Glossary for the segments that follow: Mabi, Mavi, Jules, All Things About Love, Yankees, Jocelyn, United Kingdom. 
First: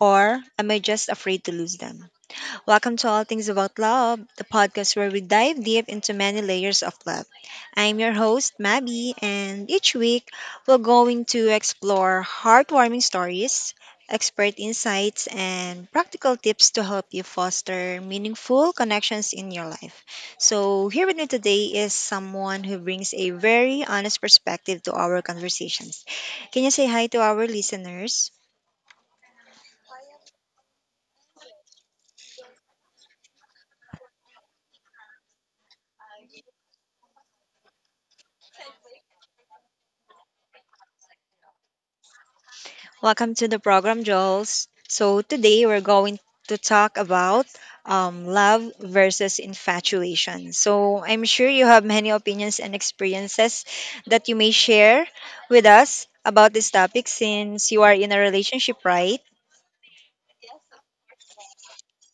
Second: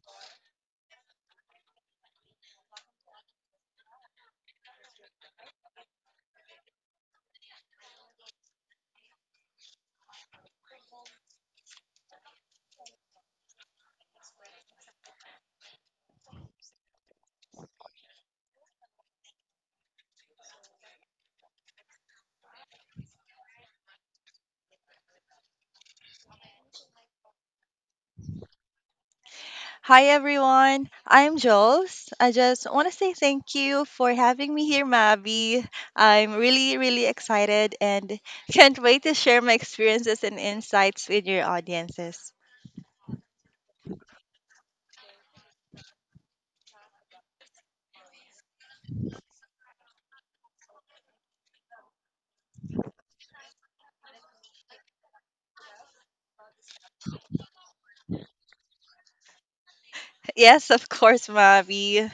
Or am I just afraid to lose them? Welcome to All Things About Love, the podcast where we dive deep into many layers of love. I'm your host, Mabi, and each week we're going to explore heartwarming stories, expert insights, and practical tips to help you foster meaningful connections in your life. So, here with me today is someone who brings a very honest perspective to our conversations. Can you say hi to our listeners? Hi everyone, I'm Jules. I just want to say thank you for having me here, Mavi. I'm really, really excited and can't wait to share my experiences and insights with your audiences. Welcome to the program, Jules. So, today we're going to talk about love versus infatuation. So, I'm sure you have many opinions and experiences that you may share with us about this topic since you are in a relationship, right? Yes, of course, Mavi.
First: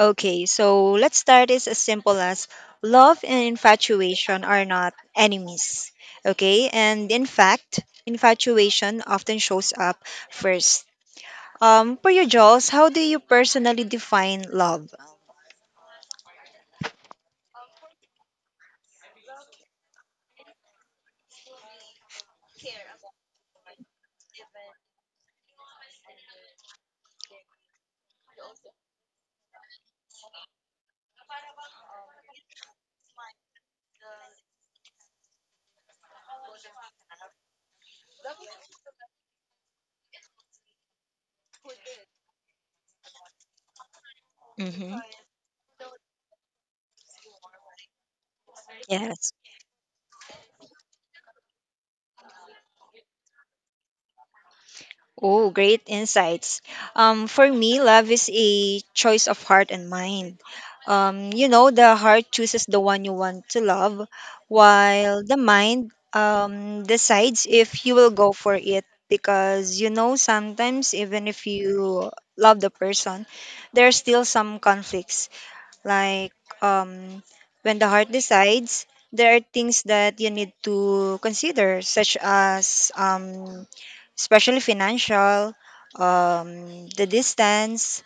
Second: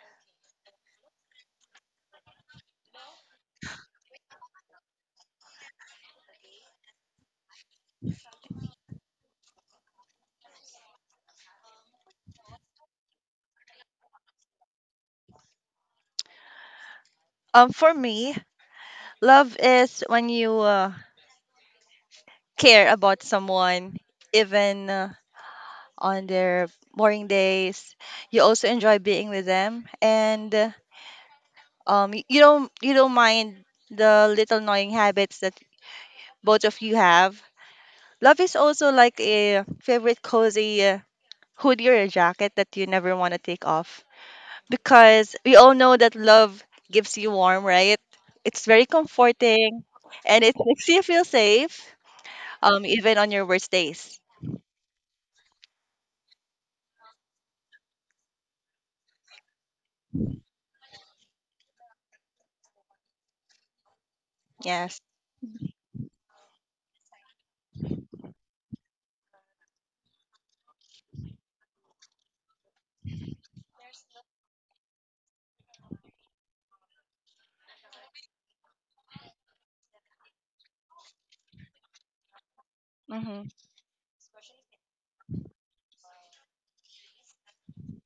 Okay, so let's start is as simple as love and infatuation are not enemies. Okay, and in fact, infatuation often shows up first. For you, Jules, how do you personally define love? For me, love is when you care about someone, even on their boring days. You also enjoy being with them, and you don't mind the little annoying habits that both of you have. Love is also like a favorite cozy hoodie or a jacket that you never want to take off Mm-hmm. because we all know that love gives you warm, right? It's very Yes. comforting and it makes you feel safe, even on your worst days. Oh, great insights. For me, love is a choice of heart and mind. You know, the heart chooses the one you want to love, Yes. while the mind decides if you will go for it. Because, you know, sometimes even if you love the person, there's still some conflicts like um, when the heart decides, there are things that you need to consider, such as hmm especially financial, the distance,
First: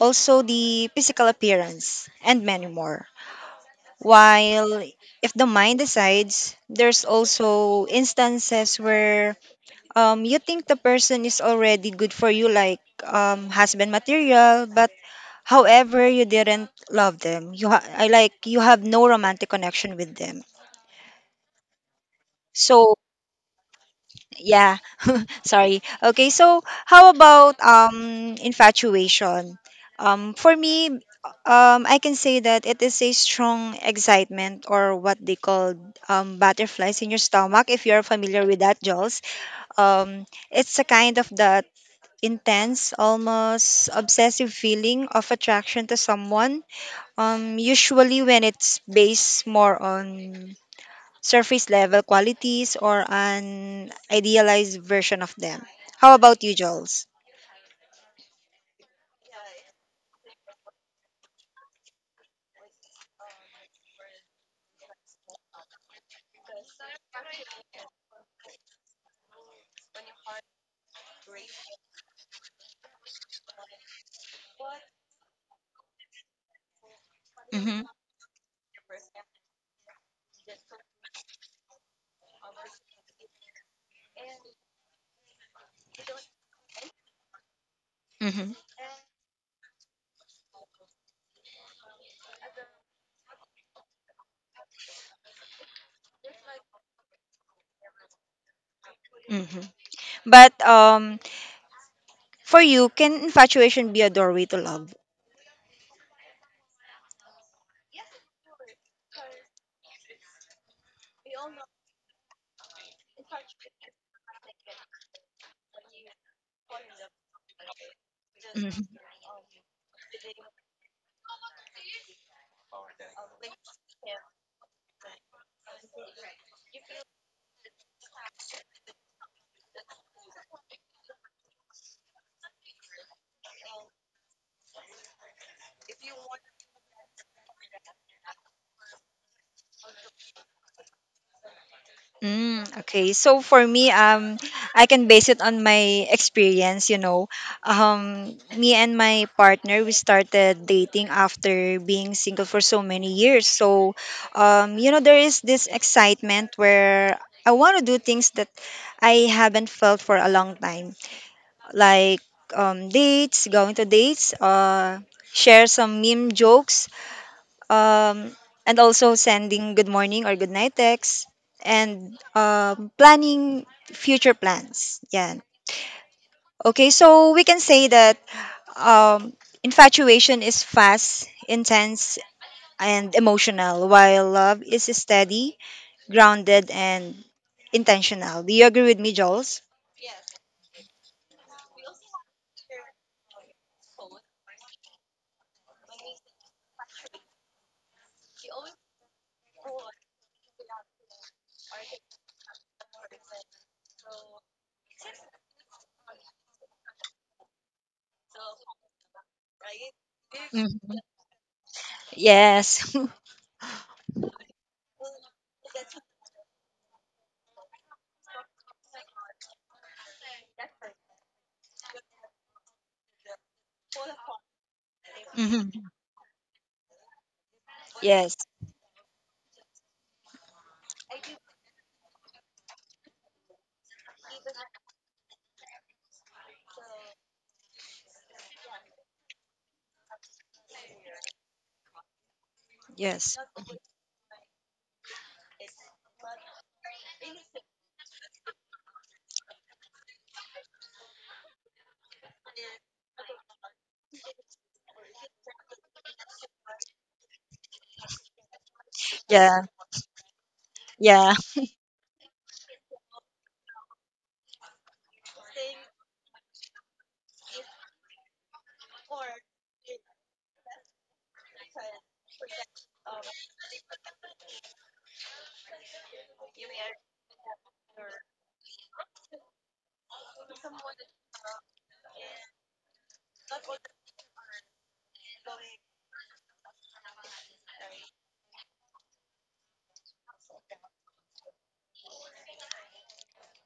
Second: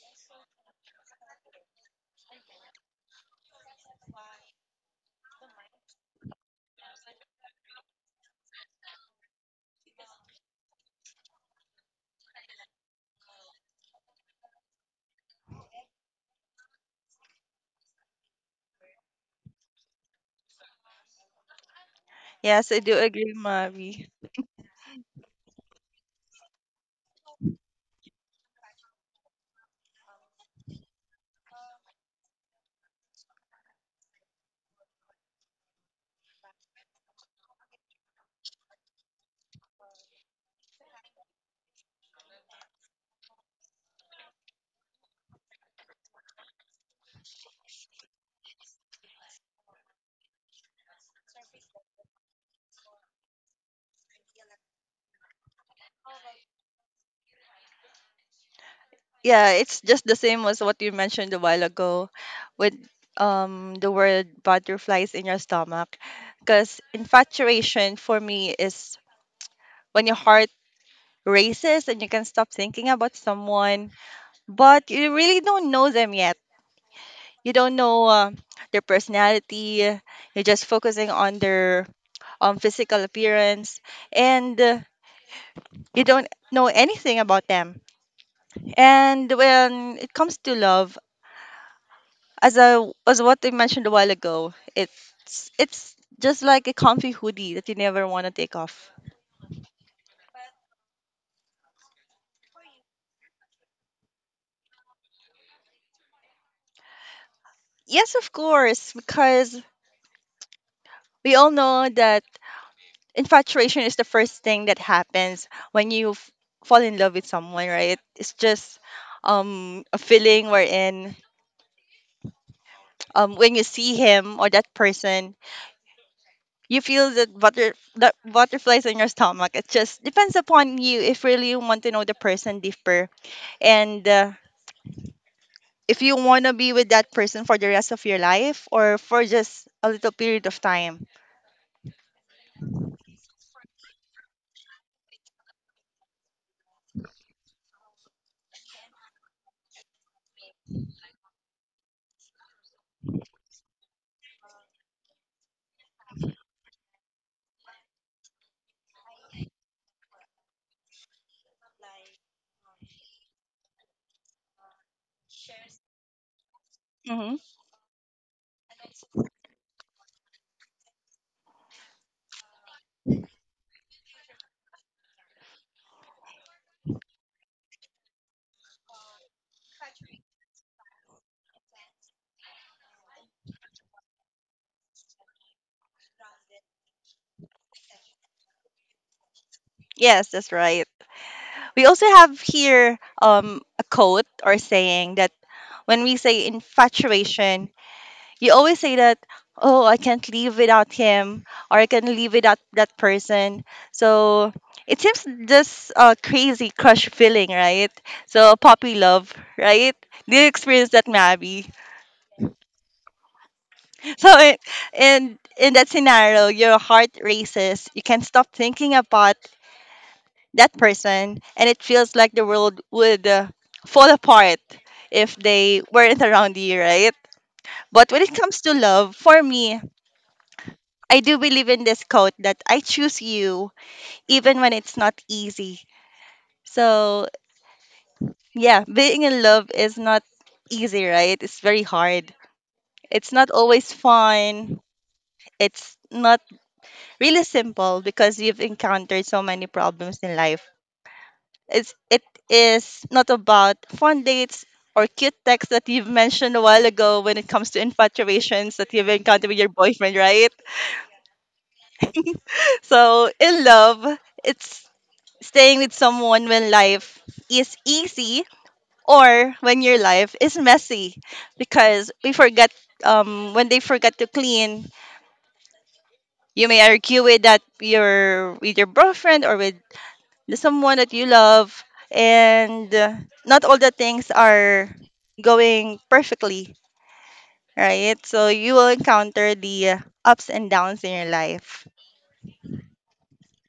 also the physical appearance, and many more. While if the mind decides, there's also instances where you think the person is already good for you, like husband material, but however, you didn't love them. I like you have no romantic connection with them. Yes, I So do agree, Mavi. yeah, sorry. Okay, so how about infatuation? For me, I can say that it is a strong excitement or what they call butterflies in your stomach. If you're familiar with that, Jules, um, it's a kind of that intense, almost obsessive feeling of attraction to someone. Usually when it's based more on surface level qualities or an idealized version of them. How about you, Jules? Yeah, it's just the same as what you mentioned a while ago with, the word butterflies in your stomach, because infatuation for me is when your heart races and you can stop thinking about someone, but you really don't know them yet. You don't Mm-hmm, know their personality. You're just focusing on their, physical appearance, and you don't know anything about them. mm-hmm, And when it comes to love, as what I mentioned a while ago, it's just like a comfy hoodie that you never want to take off. mm-hmm. But for you, can infatuation be a doorway to love? Yes, of course, because we all know that infatuation is the first thing that happens when you fall in love with someone, right? It's just, a feeling wherein, when you see him or that person, you feel that butterflies in your stomach. It just depends upon you if really you want to know the person deeper, and if you want to be with that person for the rest of your life or for just a little period of time. Mm, okay. So for me, I can base it on my experience. You know, me and my partner we started dating after being single for so many years. So, you know, there is this excitement where I want to do things that I haven't felt for a long time, like dates, going to dates, share some meme jokes, Hmm um, and also sending good morning or good night texts and planning future plans. Yeah. Okay, so we can say that um, infatuation is fast, intense, and emotional, while love is steady, grounded, and intentional. Do you agree with me, Jules? Yes, that's right. We also have here, a quote or saying that when we say infatuation, you always say that, oh, I can't live without him or I can't live without that person. So it seems just a crazy crush feeling, right? So puppy love, right? Do you experience Hmm. that, Mabi? Yes. So in— and in that scenario, your heart races. You can't stop thinking about that person, and it feels like the world would fall apart if they Hmm, weren't around you, right? But when it yes. comes to love, for me, I do believe in this quote that I choose you even when it's not easy. So yeah, being in love is not easy, right? It's very hard. It's Yes. not always fun. It's not really simple, because you've encountered so many problems in life. It is not about fun dates or cute texts that you've mentioned a while ago when it comes to infatuations that you've encountered with Yeah. your boyfriend, right? Yeah. So, in love, it's staying with someone when life is easy or when your life is messy, because we forget, when they forget to clean, you may argue with that your with your boyfriend or with someone that you love, and not all the things are going perfectly, right? So you will encounter the, ups and downs in your life.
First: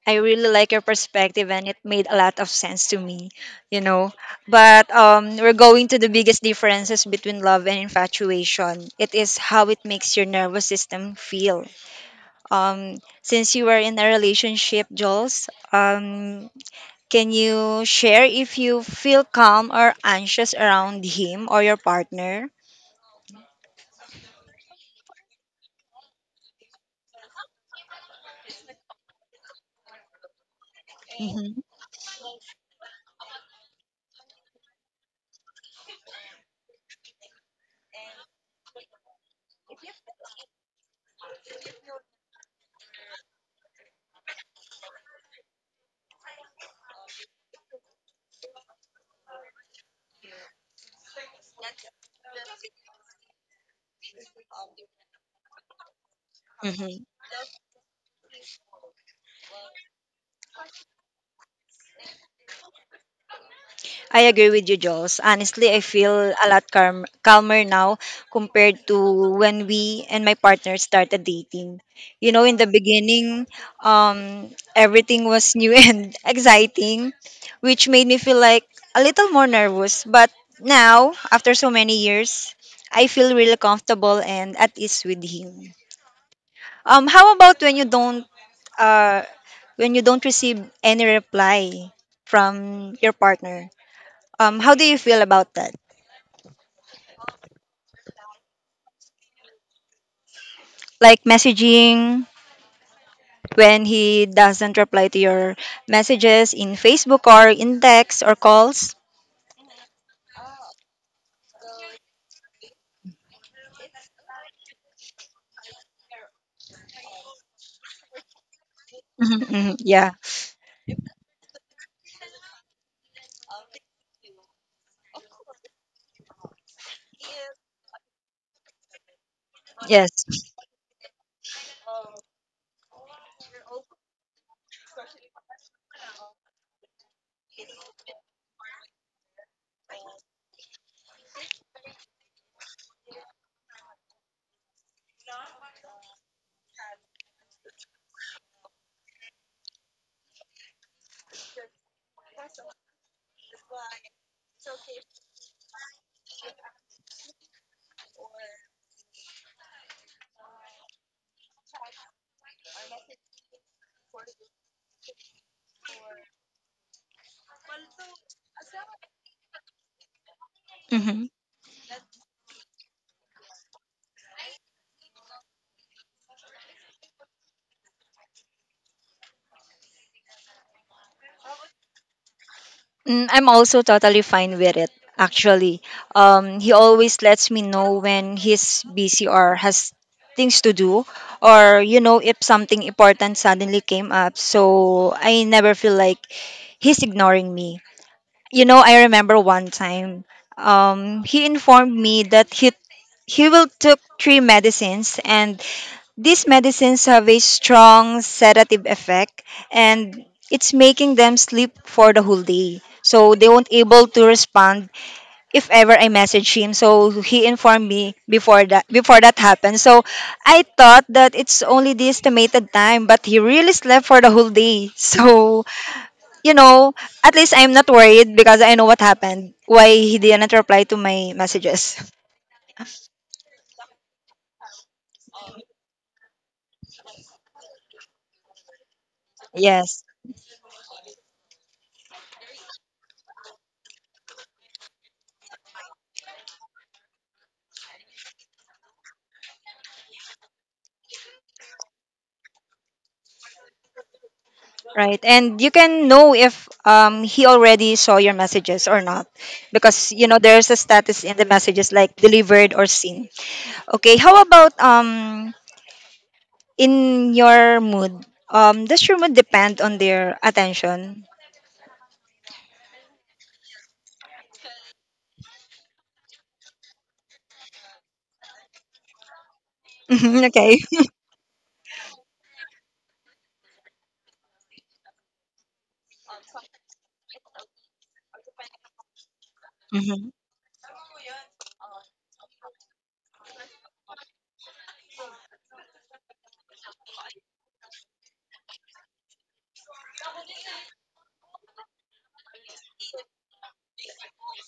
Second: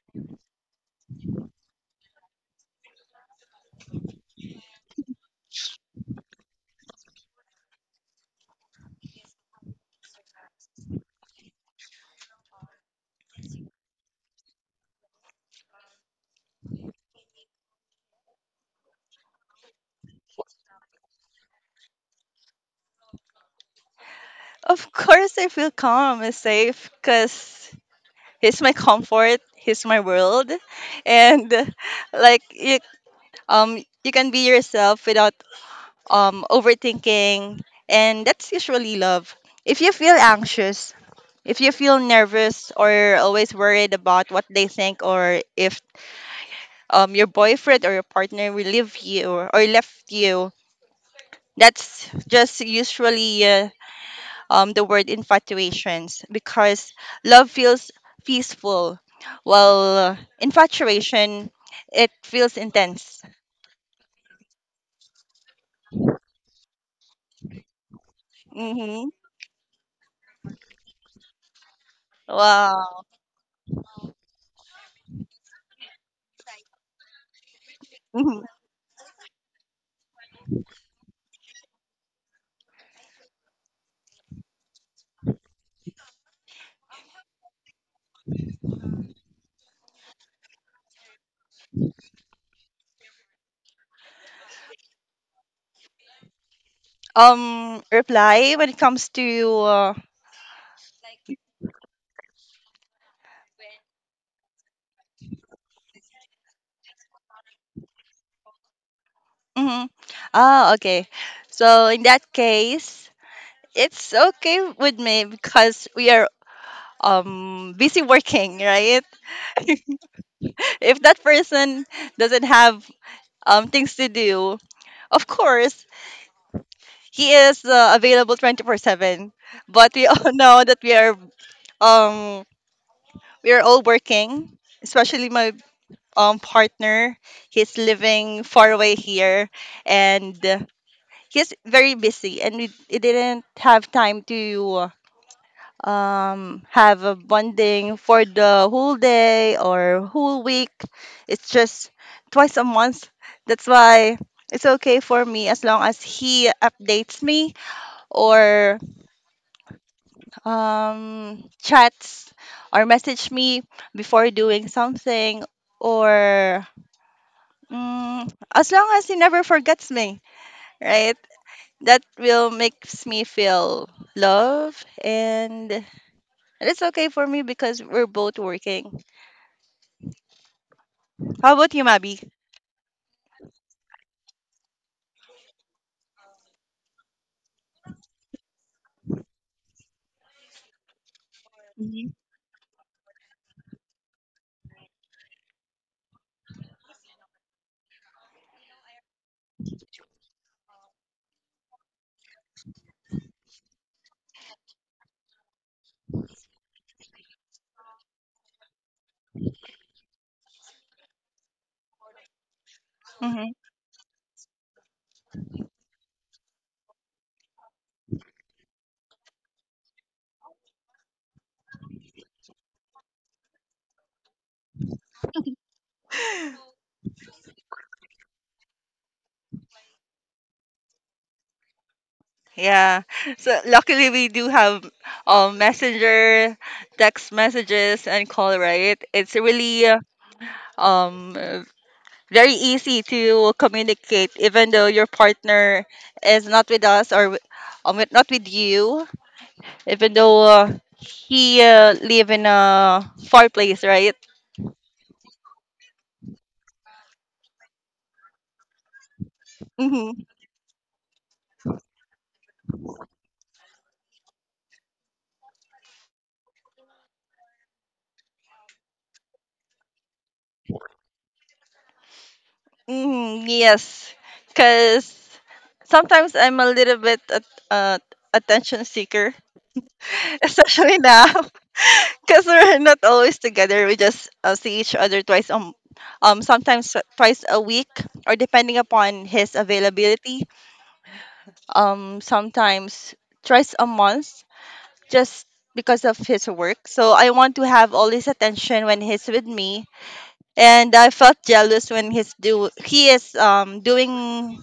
I really like your perspective and it made a lot of sense to me, you know. But we're going to the biggest differences between love and infatuation. It is how it makes your nervous system feel. Since you were in a relationship, Jules, um can you share if you feel calm or anxious around him or your partner? Of course, I feel calm and safe because he's my comfort, he's my world, and Mm-hmm. Like you, you can be yourself without, overthinking, and that's usually love. If you feel anxious, if you feel nervous or always worried about what they think, or if, your boyfriend or your partner will leave you, or left you, that's just usually the word infatuations, because Mm-hmm. love feels peaceful, while infatuation, it feels intense. I agree with you, Jules. Honestly, I feel a lot calmer now compared Hmm to when we and my partner started dating. You know, in the Wow. beginning, um, everything was new and exciting, which made me feel Mhm. like a little more nervous. But now, after so many years, I feel really comfortable and at ease with him. How about uh, when you don't receive any reply from your partner? How do you feel about that? Reply when it comes to. Uh, Like messaging when he doesn't reply to your messages in Facebook or in text or calls? mhm. Ah, okay. So in that case. It's okay with me because we are, busy working, right? Mhm, mhm, yeah. If that person doesn't have, things to do, of course he is, available 24/7. But we Yes. all know that we are, um all working, especially my, partner. He's living far away here, and he's very busy, and we didn't have time to, have a bonding for the whole day or whole week. It's just twice a month. That's why it's okay for me, as long as he updates me or, chats or message me before doing something, or as long as he never forgets me, right? Mm-hmm. That will makes me feel love, and it's okay for me because we're both working. How about you, Mabi? Mm, I'm also totally fine with it. Actually, he always lets me know when he's busy or has things to do, or you Hmm know, if something important suddenly came up. So I never feel like he's ignoring me. You know, I remember one time, he informed me that he will took three medicines, and these medicines have a strong sedative effect, and it's making them sleep for the whole day. So they hmm won't able to respond if ever I message him. So he informed me before that happened. So I thought that it's only the estimated time, but he really slept for the whole day. So you know, at least I'm not worried because I know what happened, why he didn't reply to my messages. Yeah. So luckily we do have, messenger, text messages, and call. Right? It's really Yes, um uh, very easy to communicate, even though your partner is not with us, or with— not with you, even though he live in a far place, right? right. And you can know if he already saw your messages or not because, Mm-hmm. you know, there's a status in the messages like delivered or seen. Okay, how about in your mood? Does your mood depend on their attention? Mm-hmm. Yes, because sometimes I'm a little bit at, attention seeker. Mhm, okay. Especially now, because we're not always together, we just see each other twice, sometimes twice a week, or depending upon his Mm-hmm. availability, sometimes twice a month, just because of his work. So I want to have all his attention when he's with me, and I felt jealous when he is, doing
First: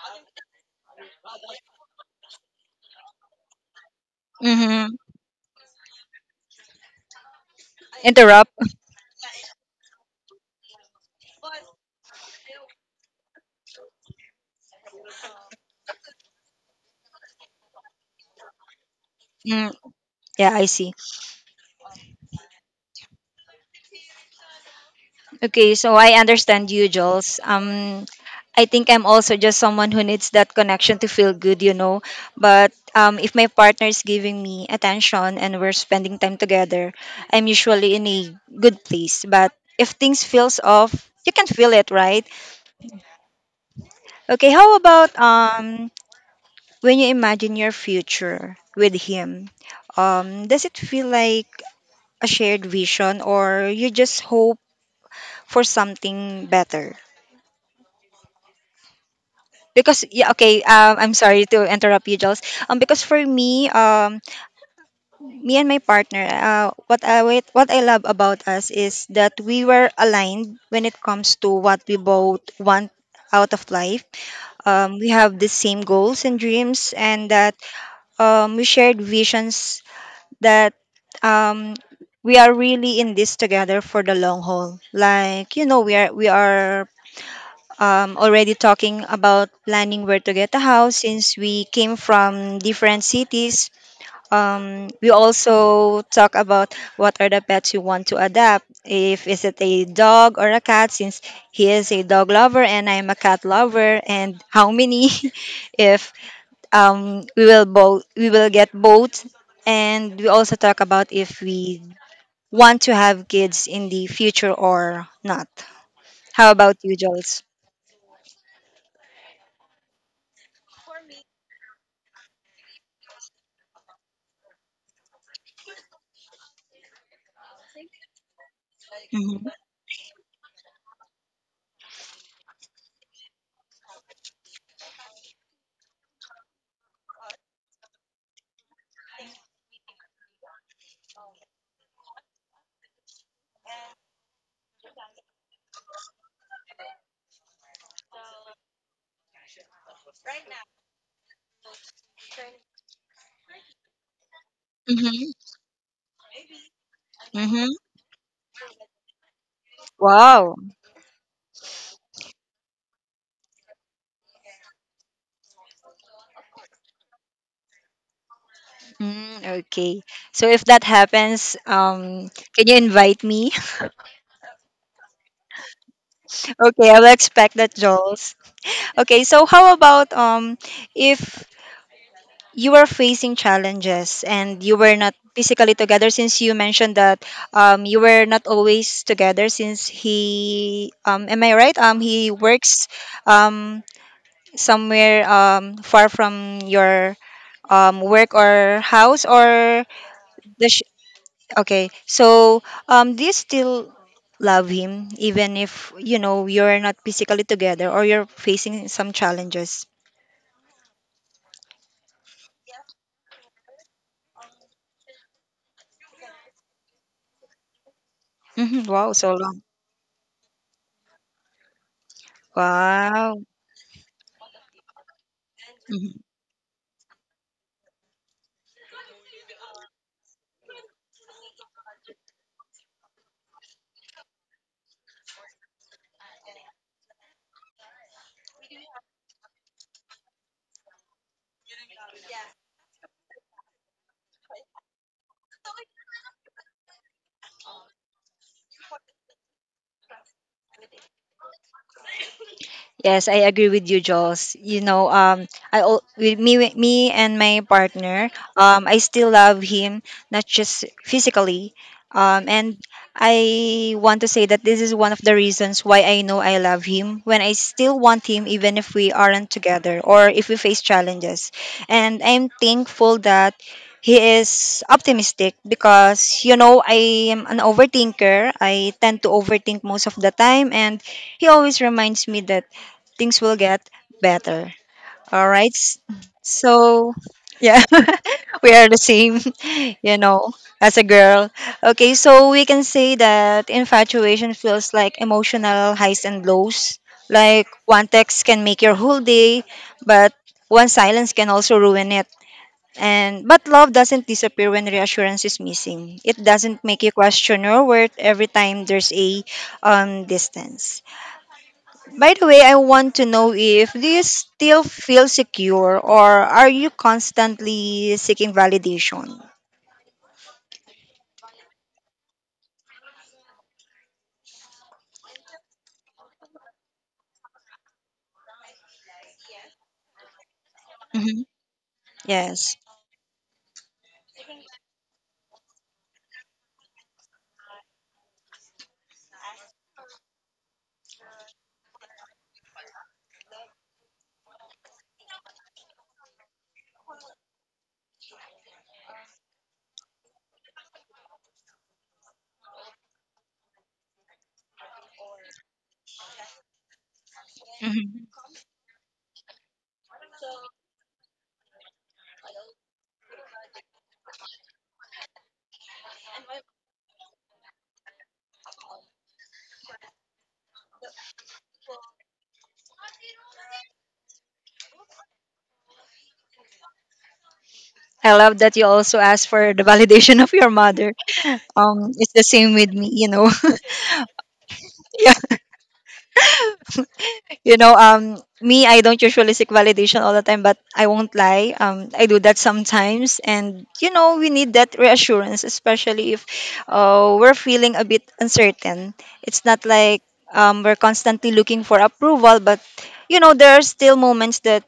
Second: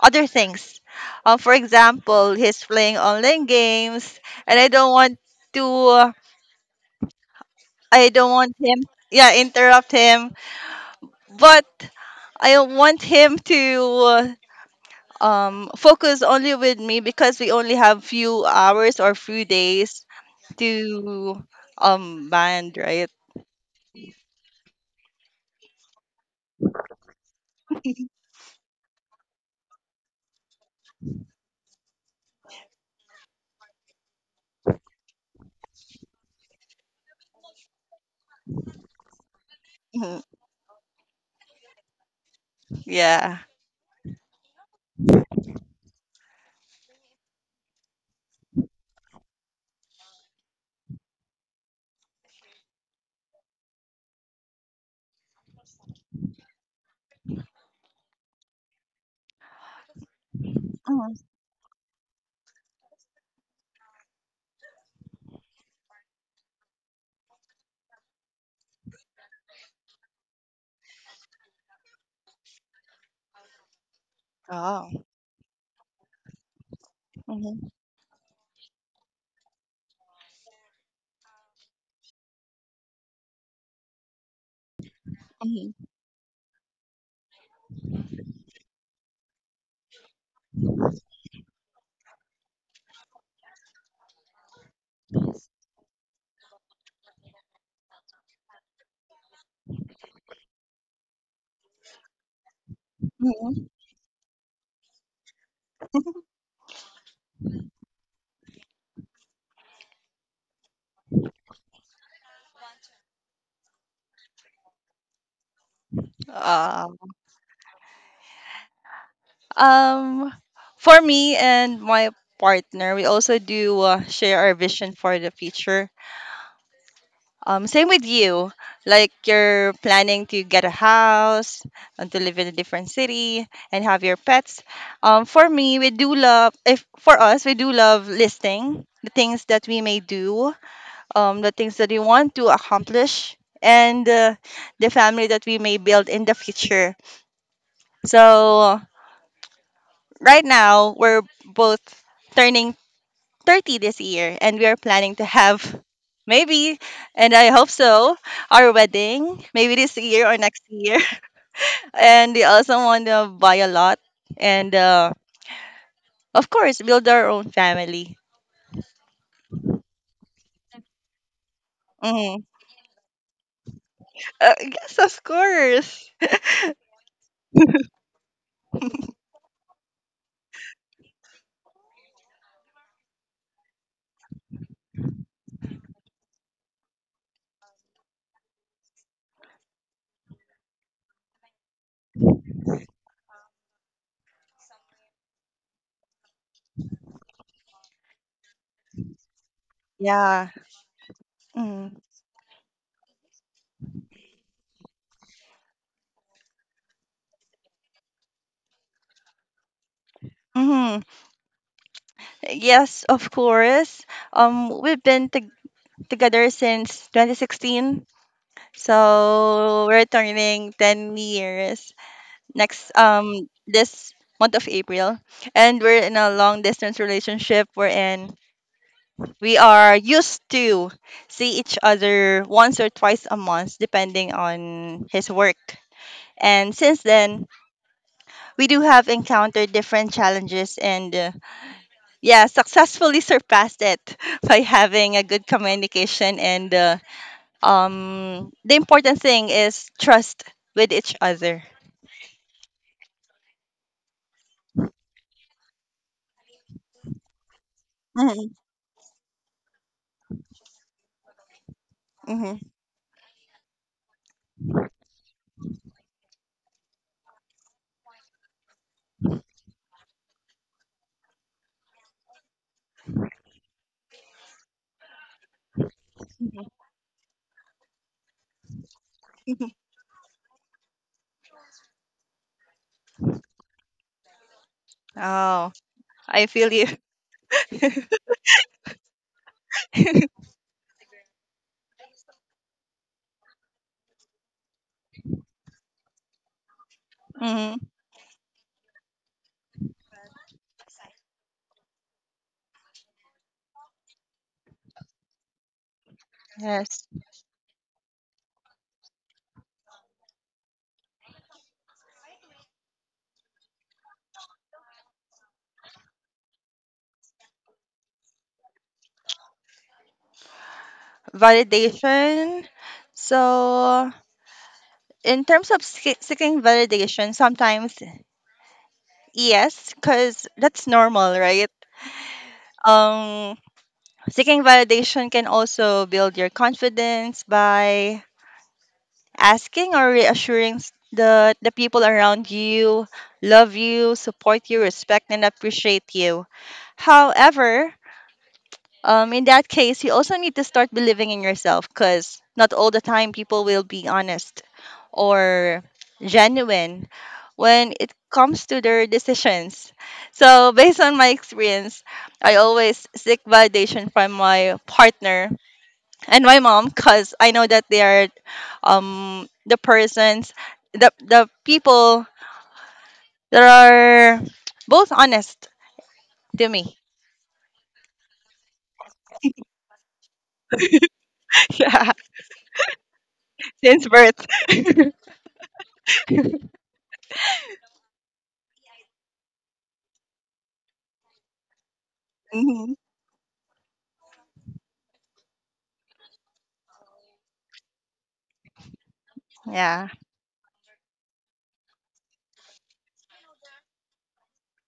other things. For example, he's playing online games and I don't Mm-hmm. want to— I don't Interrupt. want him, yeah, interrupt him. But I want him to focus only with me, because we only have few hours or few Mm, days yeah, I see. to, band, right? Okay, so I understand you, Jules. I think I'm also just someone who needs that connection to feel good, you know. But if my partner is giving me attention and we're spending time together, I'm usually in a good place. But if Mhm. things feels off, you can feel it, right? Yeah. Okay, how about when you imagine your future with him? Does it feel like a shared vision or you just hope for something better? Because yeah okay I'm Mhm. sorry to interrupt you, Jules, because for me me and my partner what I love about us is that we were aligned when it comes to what we both want out of life. Oh. We have the same goals and dreams, and that Mhm. We shared visions that um we are really in this together for the long haul, like you Mhm. know we are already talking about planning where to get a house since we came from different cities. We also talk about what are the pets you want to adopt. If is it a dog or a cat, since he is a dog lover and I'm a cat Mhm. lover, and how many? If we will get both. And we also talk about if we want to have kids in the future or not. How about you, Um, Jules? um, for me and my partner, we also do share our vision for the future. Same with you. Like Mm-hmm. you're planning to get a house and to live in a different city and have your pets. For me, we do love. If for us, we do love listing the things that we may do, the things that we want to accomplish, and the family that we may build in the future. So right now, we're both turning 30 this year, and we are planning to have maybe, and I hope Mm-hmm. so, our wedding maybe this year or Wow. next year. And we also want to buy a lot and, of course, build our own family. Mm, okay. So if that happens, Mm. can you invite me? Yes, of course. Okay, I will expect that, Jules. Okay. So how about if you are facing challenges and you were not physically together since you mentioned that you were not always together since he am I right? He works um, somewhere far from your work or house or Yeah. the. Okay, Mm. so do you still love him even if you know you're not physically together or you're facing some challenges? hmm Yes, of course. We've been together since 2016, Hmm, wow, so long. so we're turning 10 years next Wow. This month of April, and we're in Mm-hmm. a long distance relationship. We are used to see each other once or twice a month, depending on his work. And since then, we do have encountered different challenges, and, yeah, successfully surpassed it by having a good communication. And the important thing is trust with each other. Yes, I agree with you, Jules. You know, with me, and my partner, Mm-hmm. I still love him, not just physically, and I want to say that this is one of the reasons why I know I love him. When I still want him, even if we aren't together or if we face challenges, and I'm thankful that he is optimistic because you Mm-hmm. know I am an overthinker. I tend to overthink most of the time, and he always reminds me that things will get better. All Oh. right. I feel you. So, yeah, we are the same, you know, as a girl. Okay, so we can say that infatuation feels like emotional highs and lows. Like Mhm. one text can make your whole day, but one silence can also ruin it. And but love doesn't disappear when reassurance is missing. It doesn't make Yes. you question your worth every time there's a distance. By the way, I want to know if do you still feel secure or are you constantly seeking validation? Validation. So, in terms of seeking validation, sometimes yes, because that's normal, Hmm. right? Yes. Um, seeking validation can also build your confidence by asking or reassuring the people around you love you, support you, respect and appreciate you. However, in that case, you also need to start believing in yourself, because not all the time people will be honest or genuine when it Hmm. comes to their decisions. So, based on my experience, I always seek validation from my partner and my mom, because I know that they are, the persons, the people that are both honest to me. I love that you also asked for the validation of your mother. Yeah, It's the same with me, you know. since birth. You know, me, I don't usually seek validation all the time, but I won't lie. I do that Mhm. sometimes, and you know, we need that reassurance, especially if we're feeling a bit uncertain. It's not Yeah. like we're constantly looking for approval, but you know, there are still moments that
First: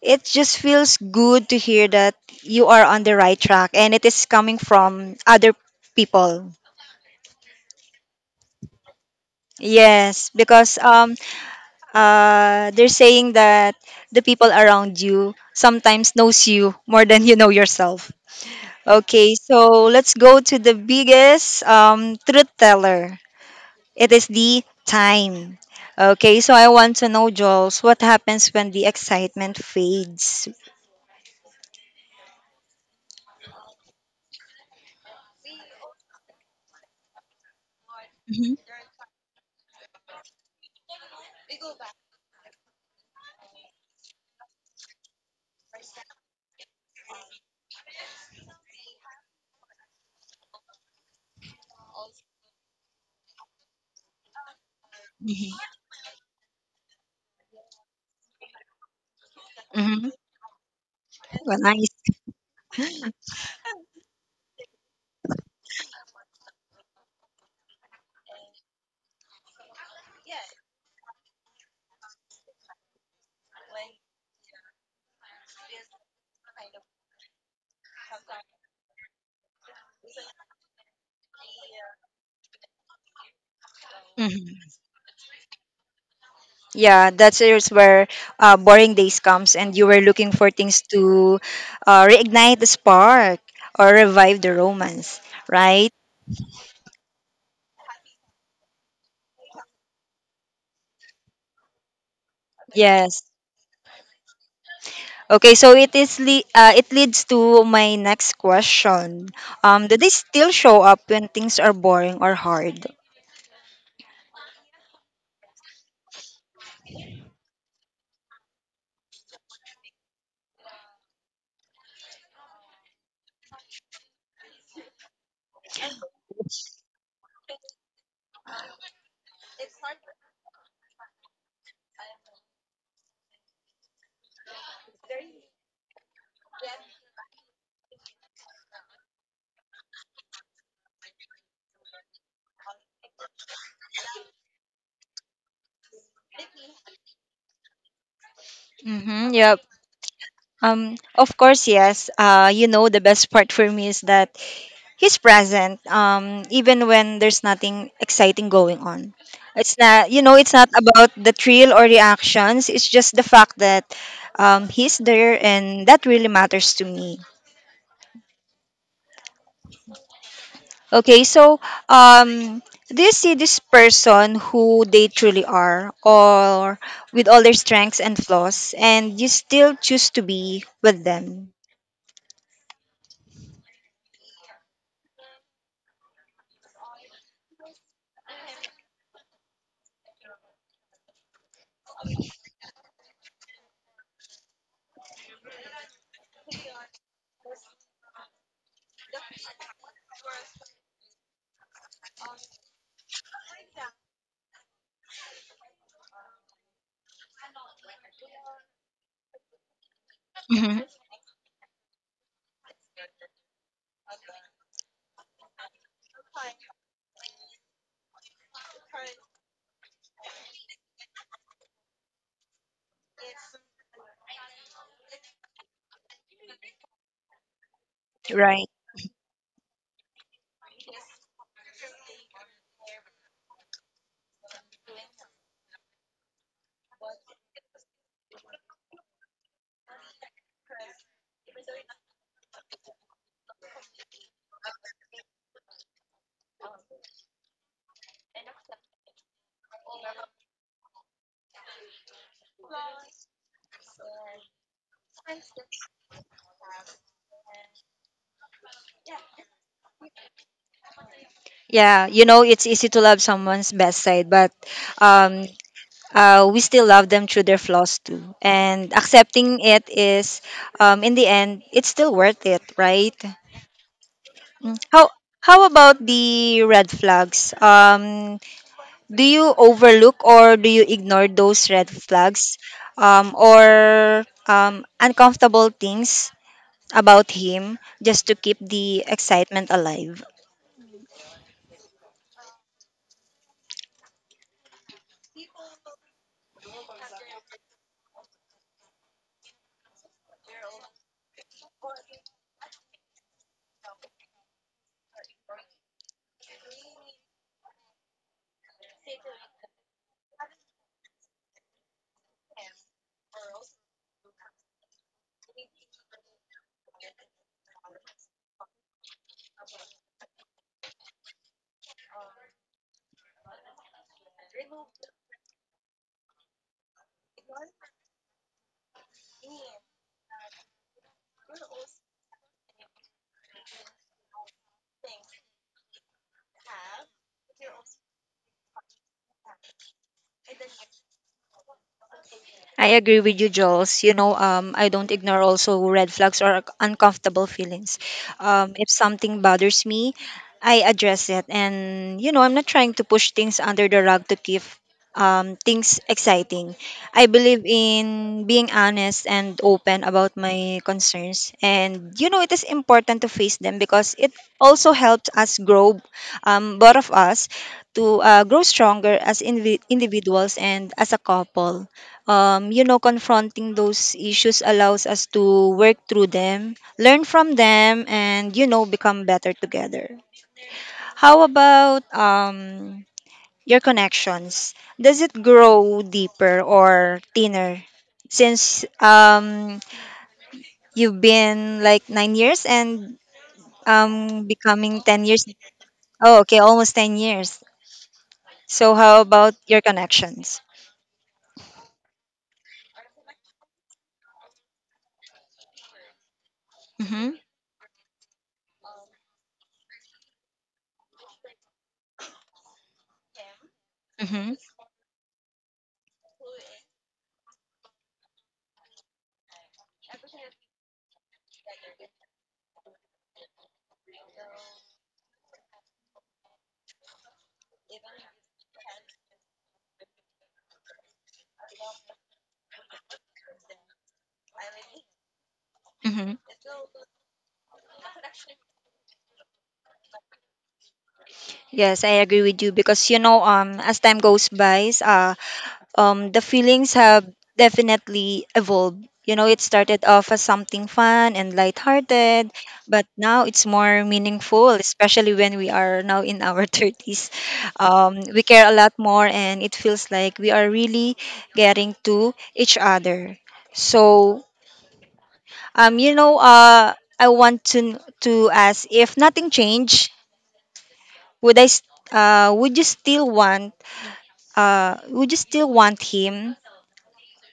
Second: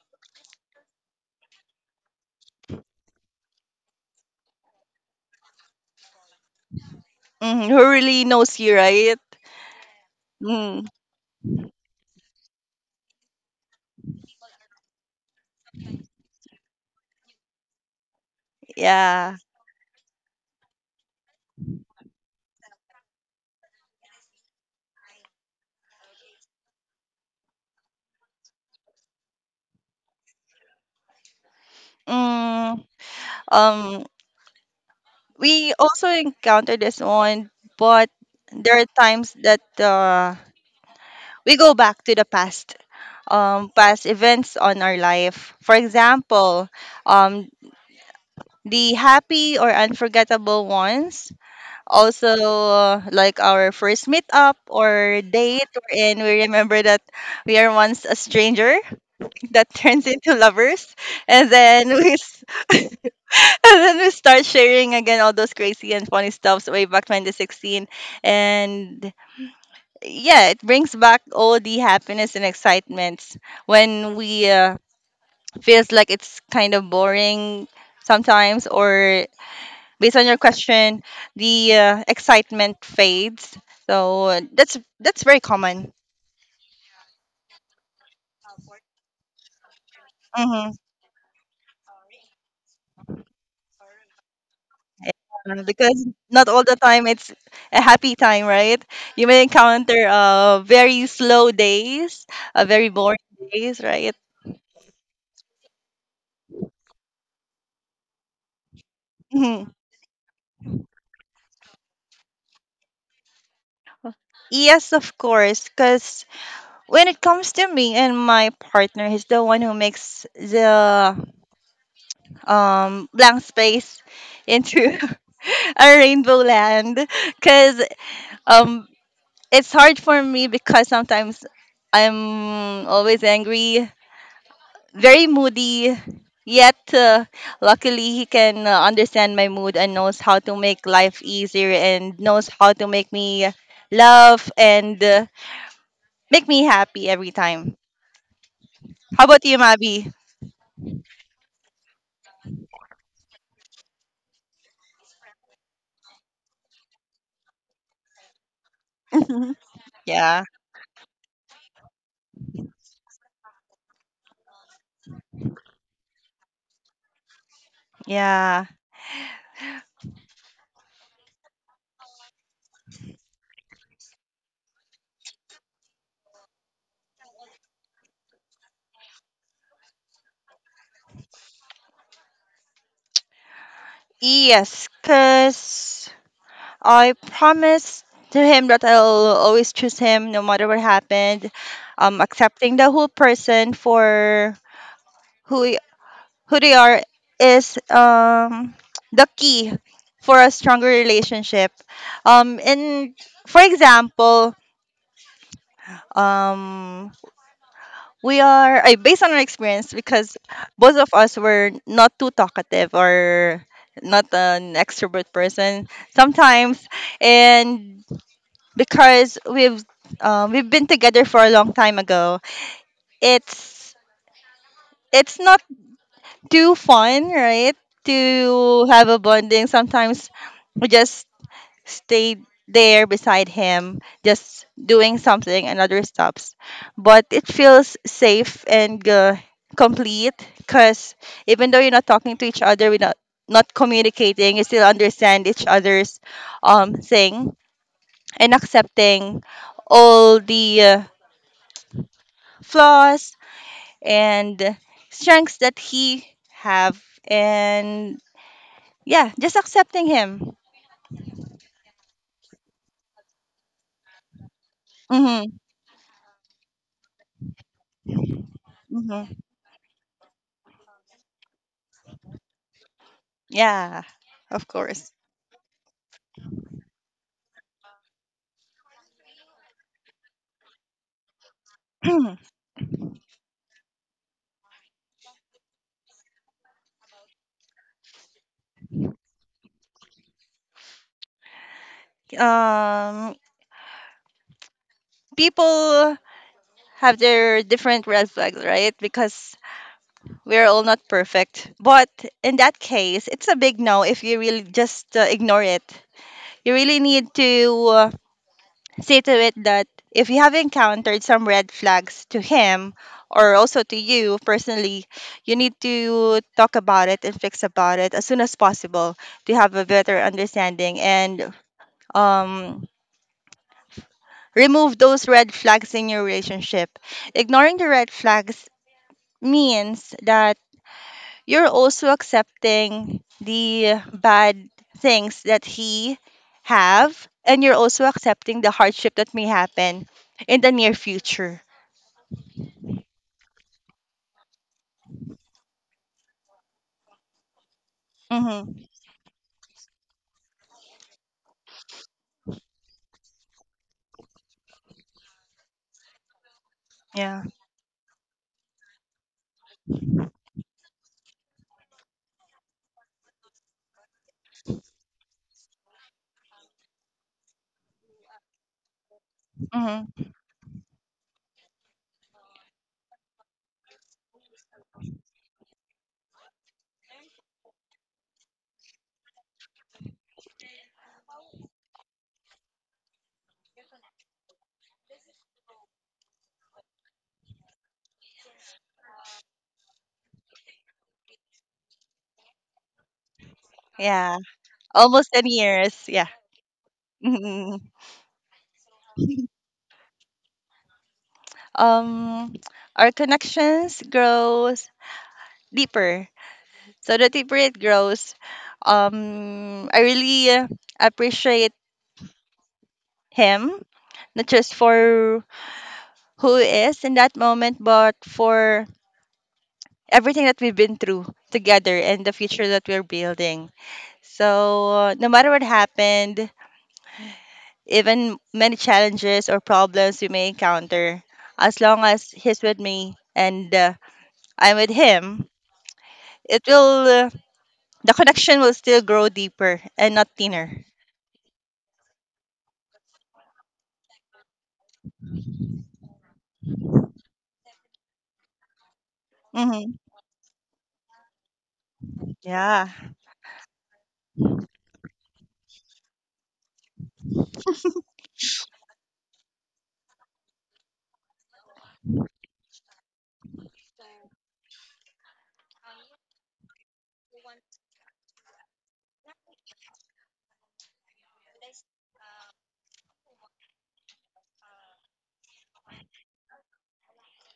it just feels good to hear that you are on the right track, and it is coming from other people. Mhm, who really knows you, right? Yes, because Mm, they're saying that the people around you sometimes knows you more than you know yourself. Okay, yeah. so let's go to the biggest truth teller. It is the time. Okay, so I want to know, Jules, what happens when the excitement fades? Mm, um, we also encounter this one, but Hmm. there are times that we go back to the past, past events on our life. For example, um, the happy or unforgettable ones. Also, like our first meetup or Hmm. date, wherein we remember that we are once a stranger that turns Hmm. into lovers. And Well, then nice. we and then we start sharing again all those crazy and funny stuffs way back 2016. And yeah, it brings back all the happiness and excitements when we feels like it's kind of boring sometimes, or based on your question, the, excitement fades. So hmm that's very common. Yeah, that's is where boring days comes, and you were looking for Mm-hmm. things to reignite the spark or revive the romance, Yeah, right? because not all the time it's a happy time, right? You may encounter, very slow days, very boring Yes. days, right? Okay, so it is it leads to my next question. Mhm. Do they still show up when things are boring or hard? Yes, of course, because when it comes to me and my partner, he's the one who makes the, blank space into a rainbow land. Because, um, it's hard for me because sometimes I'm always angry, very moody, yet luckily he can understand my mood and knows how to make life easier and knows how to make me laugh and make me happy every time. How Mm-hmm, about yep. you, Mabi? Of course, yes. The best part for me is that he's present, even when there's nothing exciting going on. It's not, Yeah. it's not about the thrill or reactions. It's just the fact that he's there, and that really matters to me. Yeah. Okay, so um, do you see this person who they truly are, or with all their strengths and flaws, and you still choose to be with them? Yes, because I promised to him that I'll always choose him no matter what happened. Accepting the whole person for who who they are is the key for a stronger relationship. And for example, um, we are I based on our experience because Mhm. both of us were not too talkative or not an extrovert person sometimes, and because we've been together for a long time ago, it's it's not too fun, right? Right. To have a bonding. Sometimes we just stayed there beside him, just doing something, and another stops. But it feels safe and complete because even though you're not talking to each other, we're not, not communicating, you still understand each other's thing and accepting all the flaws and strengths that he have. And yeah, just accepting him. Yeah, it's easy to love someone's best side, but um, Mhm. We still love them through their flaws too, and Mhm. In the end, it's still worth it, right? Yeah. Of Mm. course. How about the red flags? Do you overlook or do you ignore those red flags or uncomfortable things about him just to keep the excitement alive? um People have their different red flags, right? Because we're all not perfect. But in that case, it's a big no if you really just ignore it. You really need to say to it that if you have encountered some red flags to him or also to you personally, you need to talk about it and fix about it as soon as possible to have a better understanding and um, remove those red flags in your relationship. Ignoring the red flags means that you're also accepting the bad things that he have, and you're also accepting the hardship that may happen in the near future. I agree with you, Jules. I don't ignore also red flags or uncomfortable feelings. Mhm. If something bothers me, I address it, and I'm not trying to push things under the rug to keep things exciting. I Yeah. believe in being honest and open about my concerns, and it is important to face them because it also helps us grow, both of us, to grow stronger as Mhm. individuals and as a couple. Confronting those issues allows us to work through them, learn from them, and, become better together. How about your connections? Does it grow deeper or thinner since you've been like 9 years and Yeah. Becoming 10 Almost 10 years? years. Yeah. Oh, okay, almost 10 years. Mhm. So, how about your connections? Um, our connections grows deeper. So the Mm-hmm, deeper it grows, I really appreciate him not mm-hmm, just for who he is in that moment, but for everything that we've been through together and the future that we're building. So no matter what happened, even many challenges or problems we may encounter. As long as he's with me and I'm with him, mm-hmm. it will the connection will still grow deeper and not thinner. Yes, I agree with you because as time goes by, the feelings have definitely evolved. You know, it Mm-hmm. started off as something fun and lighthearted, Yeah. but now it's more meaningful, especially when we are now in our 30s. We care a lot more, and it feels like we are really getting to each other. So, um, you know, uh, I want to ask if nothing changed, would I, s- would you still want would you still want him?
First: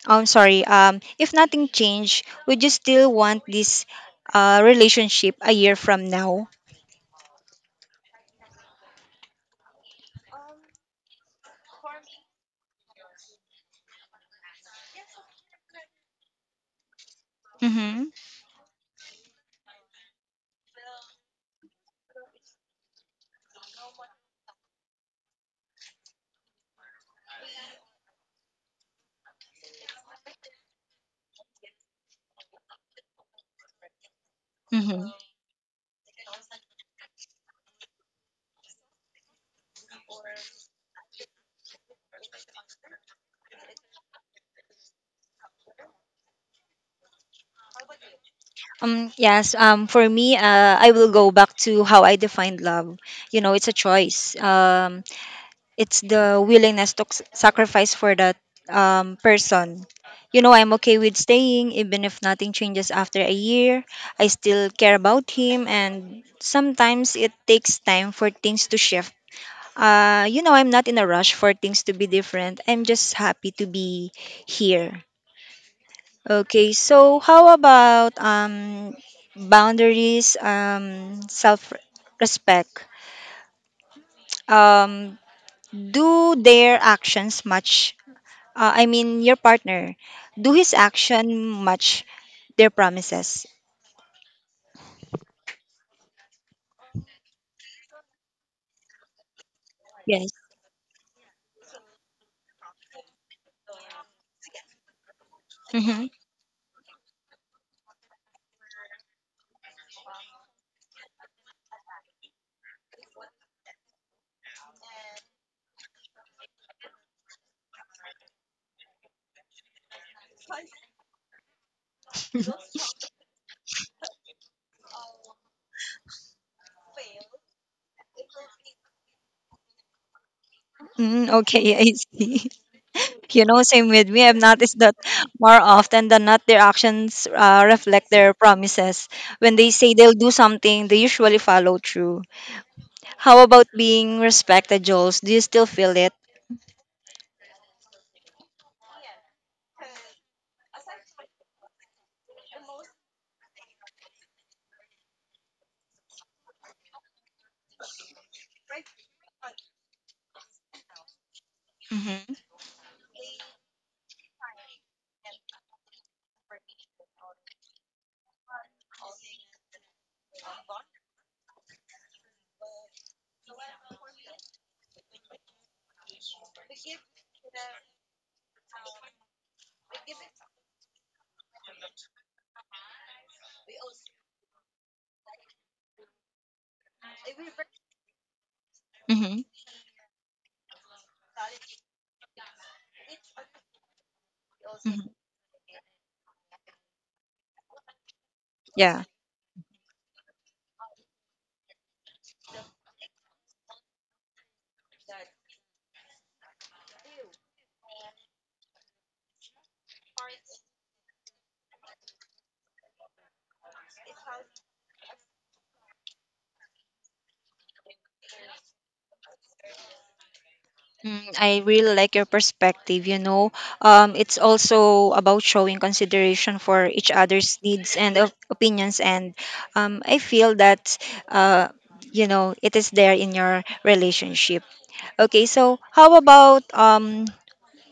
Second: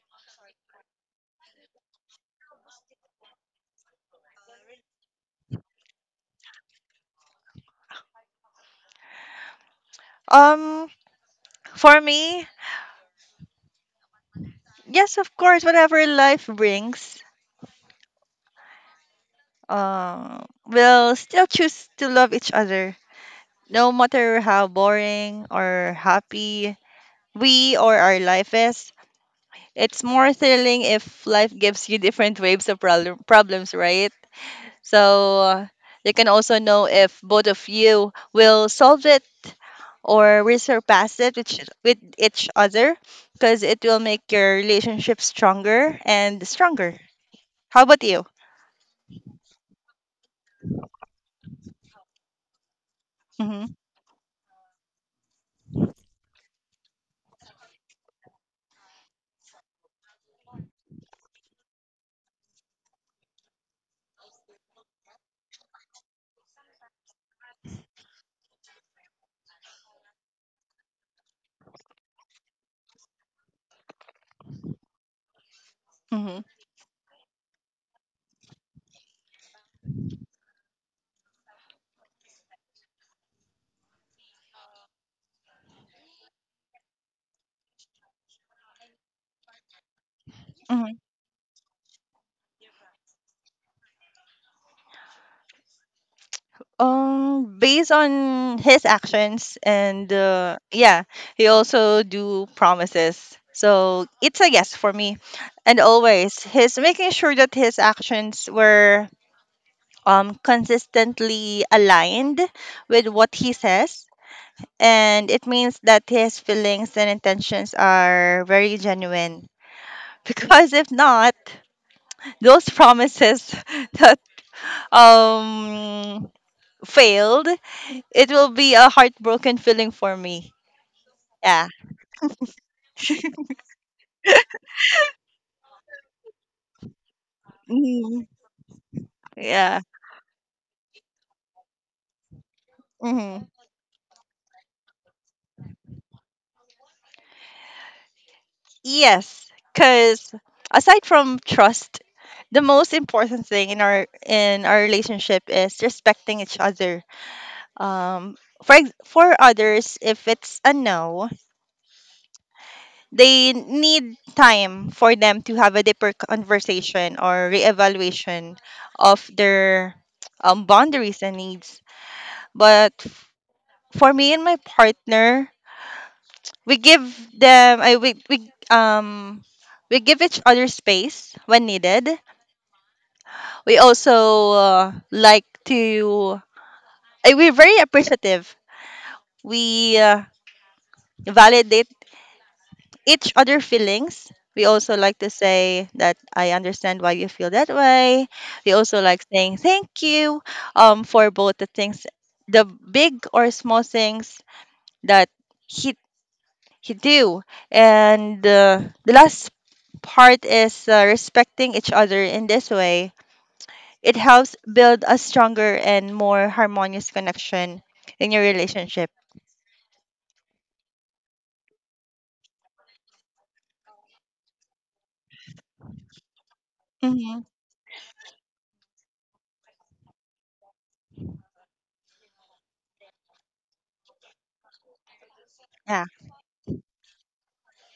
I'm sorry. If nothing changed, would you still want this relationship a year from now? Um, for me, yes, of course, whatever life brings, Mm-hmm. We'll still choose to love each other, no matter how boring or happy we or our life is. It's more thrilling if life gives you different waves of problems, right? Mm-hmm. So you can also know if both of you will solve it or will surpass it with each other, because it will make your relationship stronger and stronger. How about you? Yes. For me, I will go back to how I defined love. You know, it's Mm-hmm. a choice. It's the willingness to sacrifice for that person. You know, I'm okay with staying even if nothing changes after a year. I still care about him, and sometimes it takes time for things to shift. You know, I'm not in a rush for things to be different. I'm just happy to be here. Mm-hmm. Okay, so how about boundaries, self respect? Um, do their actions match I mean your partner, do his Mm-hmm. action match their promises? Based on his actions and Yes. Yeah, he also do promises. So it's a yes for me. And Mm-hmm. always he's making sure that his actions were consistently aligned with what he says. And it means that his feelings and intentions are very genuine. Because if not, those promises that um failed, it will be a heartbroken feeling for me. Mm, okay, Yeah. I see. You know, same with me. I've noticed that more often than not, their actions reflect Mhm. their promises. When they Yeah. say they'll do something, they usually follow through. How Hmm. about being respected, Jules? Do you still feel it? Yes, because aside from trust, the most important thing in our relationship is respecting each other. Um, for for others, if it's a no, Mm-hmm. they need time for them to have a deeper conversation or reevaluation of their boundaries and needs. But for me and my partner, we give them I we, we um we give each other space when needed. We also like to we're very appreciative. Mm-hmm. We validate each other feelings. We also Hmm. like to say that I understand why you feel that way. We also Yeah. like saying thank you for both the things, the big or small things that he he do, and the last part is respecting each other in this way. It helps build a stronger and more harmonious connection in your relationship. Mm, I really like your perspective, you know. It's also about showing consideration for each Hmm. other's needs and opinions. And I feel that, uh, it is there in your relationship. Okay, so Yeah. how about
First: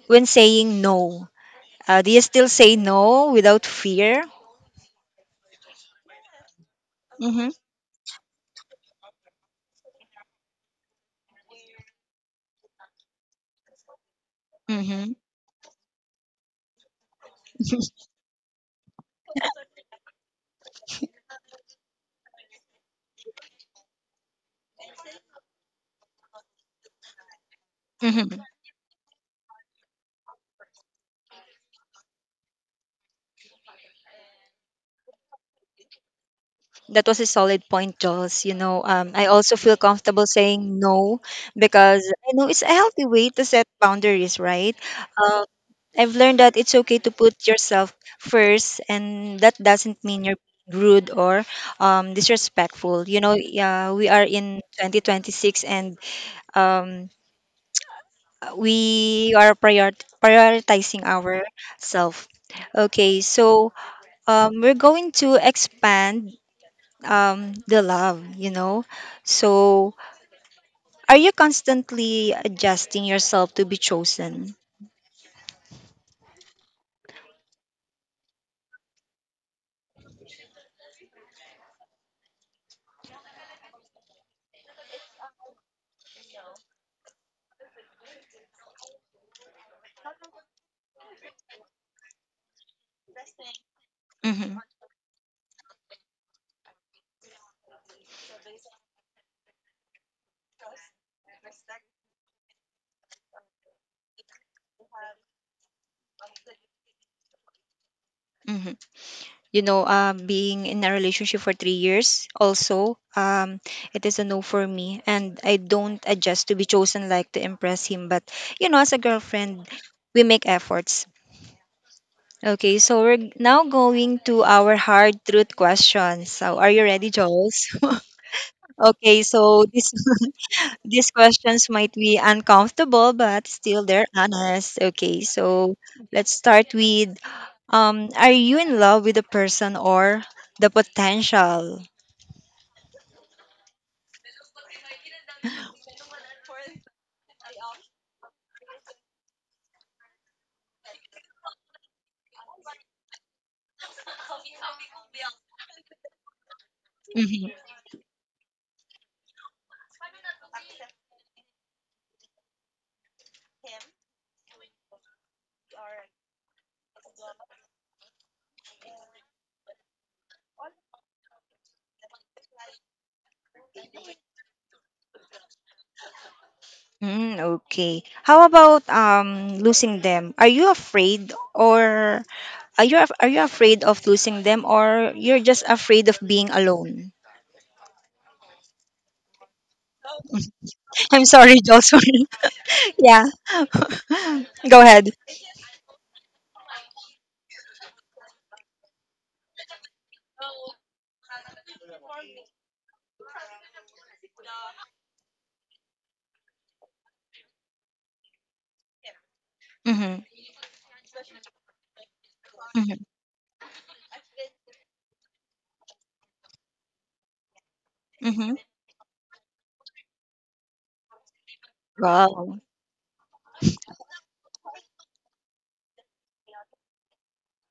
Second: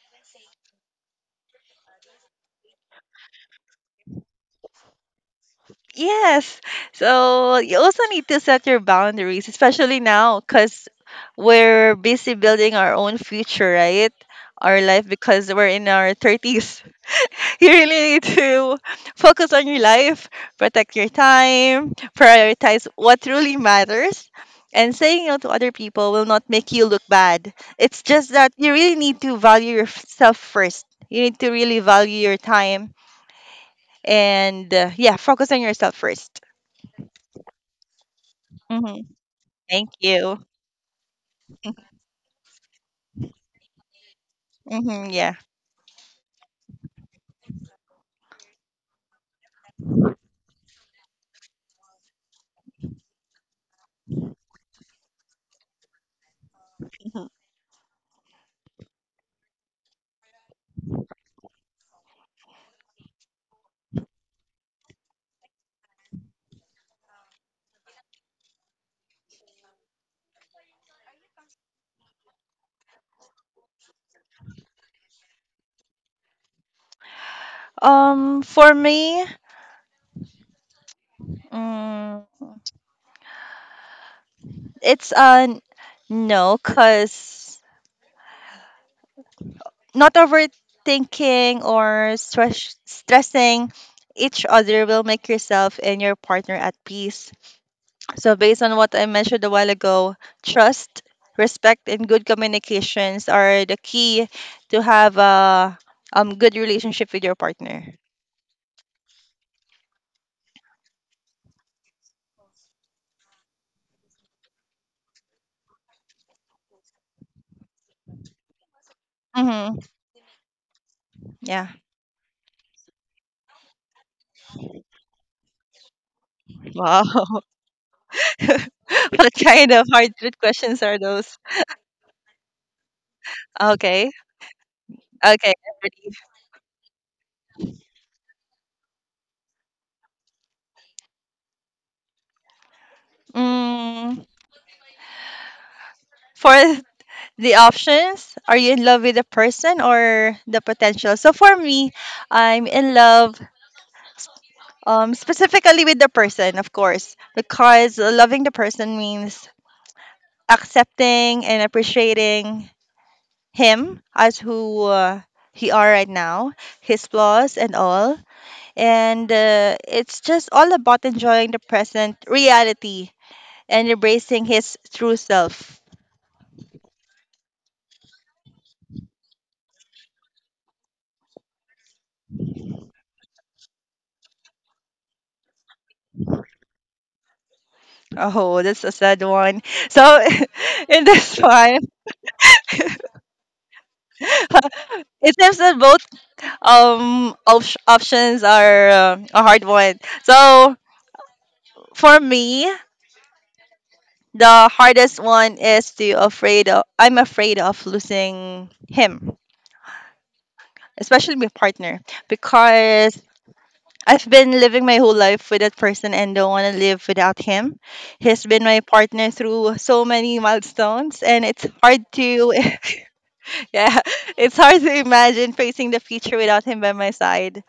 when saying no? Do you still say no without fear? Yes. Mm-hmm. So you also need to set your boundaries, especially now, because we're busy building our own future, right? Our life, Mm-hmm. because we're in our 30s. You really need to focus on your life, protect your time, prioritize what truly matters. And saying no to other people will not make you look bad. It's just Mm-hmm. that you really need to value yourself first. You need to really value your time and yeah, focus on yourself first. That was a solid point, Jules. Hmm. I also feel Thank comfortable you. saying no because I know it's a healthy way to set boundaries, right? Hmm, yeah. Um, I've learned that it's okay to put yourself first, and that doesn't mean you're rude or disrespectful. You know, yeah, we are in 2026 and um, Mhm. we are prioritizing our self. Okay, so we're going to expand the love, you know? So, are you constantly adjusting yourself to be chosen? For me, mm, it's a n- no, cause not overthinking or stressing each Hmm. other will make yourself and your partner at peace. So, based on what I mentioned a while ago, trust, respect, and good communications are the key to have a good relationship with your partner. Hmm. You know, being in a relationship for 3 years, also, it is a no for me. And I don't adjust to be chosen like to impress him. But, you know, as a girlfriend, Mm-hmm. we make efforts. Yeah. Okay, so we're now going to our hard truth question. So, are you ready, Wow. Jules? okay, What so kind of this hard truth questions are These those? questions might be uncomfortable, but still they're Okay. honest. Okay, Okay. so I'm ready. let's start with are you in love with the person or the potential? Mm, for the options are you in love with the person or the potential, so for me, I'm in love specifically with the person, of course, Mhm. because loving the person means accepting and appreciating him as who he are right now, his flaws and all, and it's just all about enjoying the present reality and embracing his true self. Mm, okay. How about losing them? Are you afraid or are you afraid of losing them or you're just afraid of being alone? Oh, that's a sad one. So in I'm this sorry, one, Jocelyn. Yeah. Go ahead. it seems that both options are a hard one. So for me, the hardest one is to afraid of. I'm afraid of losing him, Mm-hmm. especially my partner, Mm-hmm. because I've been living my whole life with that person and don't want to live without him. He's Mm-hmm. been my partner through so many milestones, and it's hard to Wow. yeah, it's hard to imagine facing the future without him by my side.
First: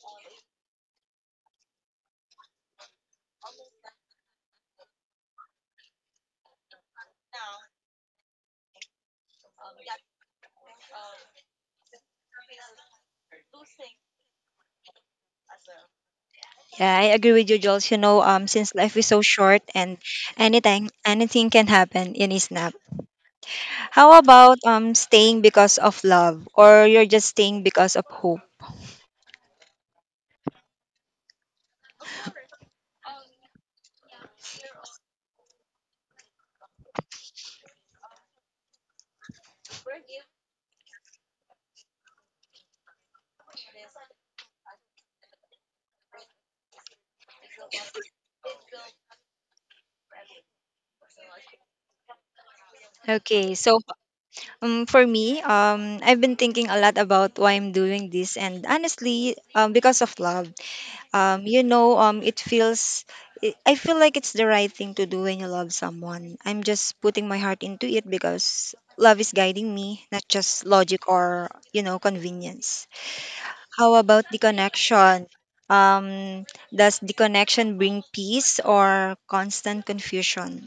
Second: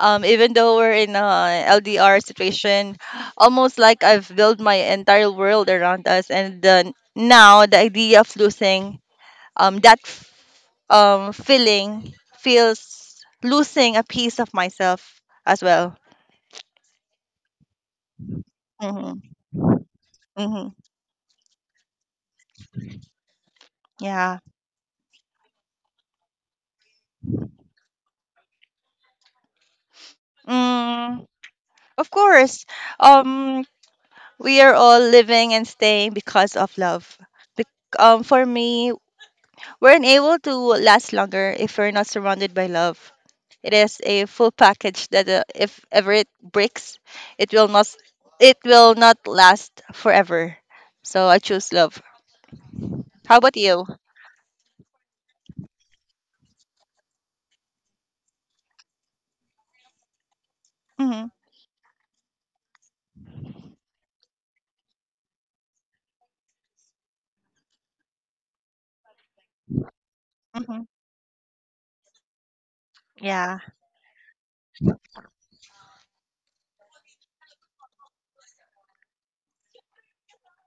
Um, even though we're in a LDR situation, almost like I've built my entire world around us. And then now the idea of losing um, that f- feeling feels losing a piece of myself as well. Yeah, I agree with you, Jules. Since life is so Mm-hmm. short and Mm-hmm. Anything can happen in a snap. How Yeah. about staying because of love or you're just staying because of hope? Mm, of course. Um, we are all living and staying because of love. Bec- for me, we're unable to last longer if we're not surrounded by love. It is a full package that if ever it breaks, it will not it will not last forever. So I choose love. How Okay, about so you? For me, I've been thinking a lot about why I'm doing this, and honestly, because of love. Hmm. You know, it feels I feel like it's the right thing to do when you love someone. I'm just putting my heart into it because love is guiding me, not just Hmm. logic or, you know, convenience. Yeah. How about the connection, um does the connection bring peace or constant confusion?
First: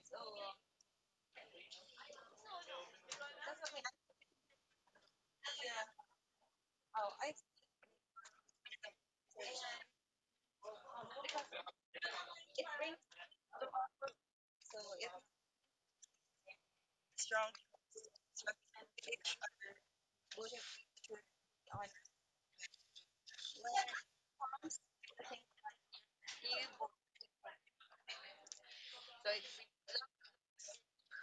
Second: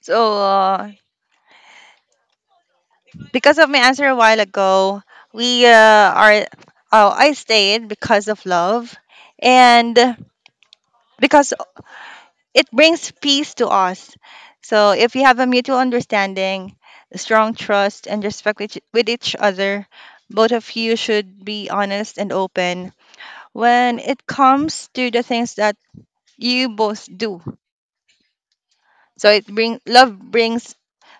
So because of my answer a while ago, we are. Oh, I stayed because of love, and because it brings peace to us. So if you have a mutual understanding, strong trust, and respect with with each other, both of you should be honest and open when it comes to the things that you both do. So it bring love brings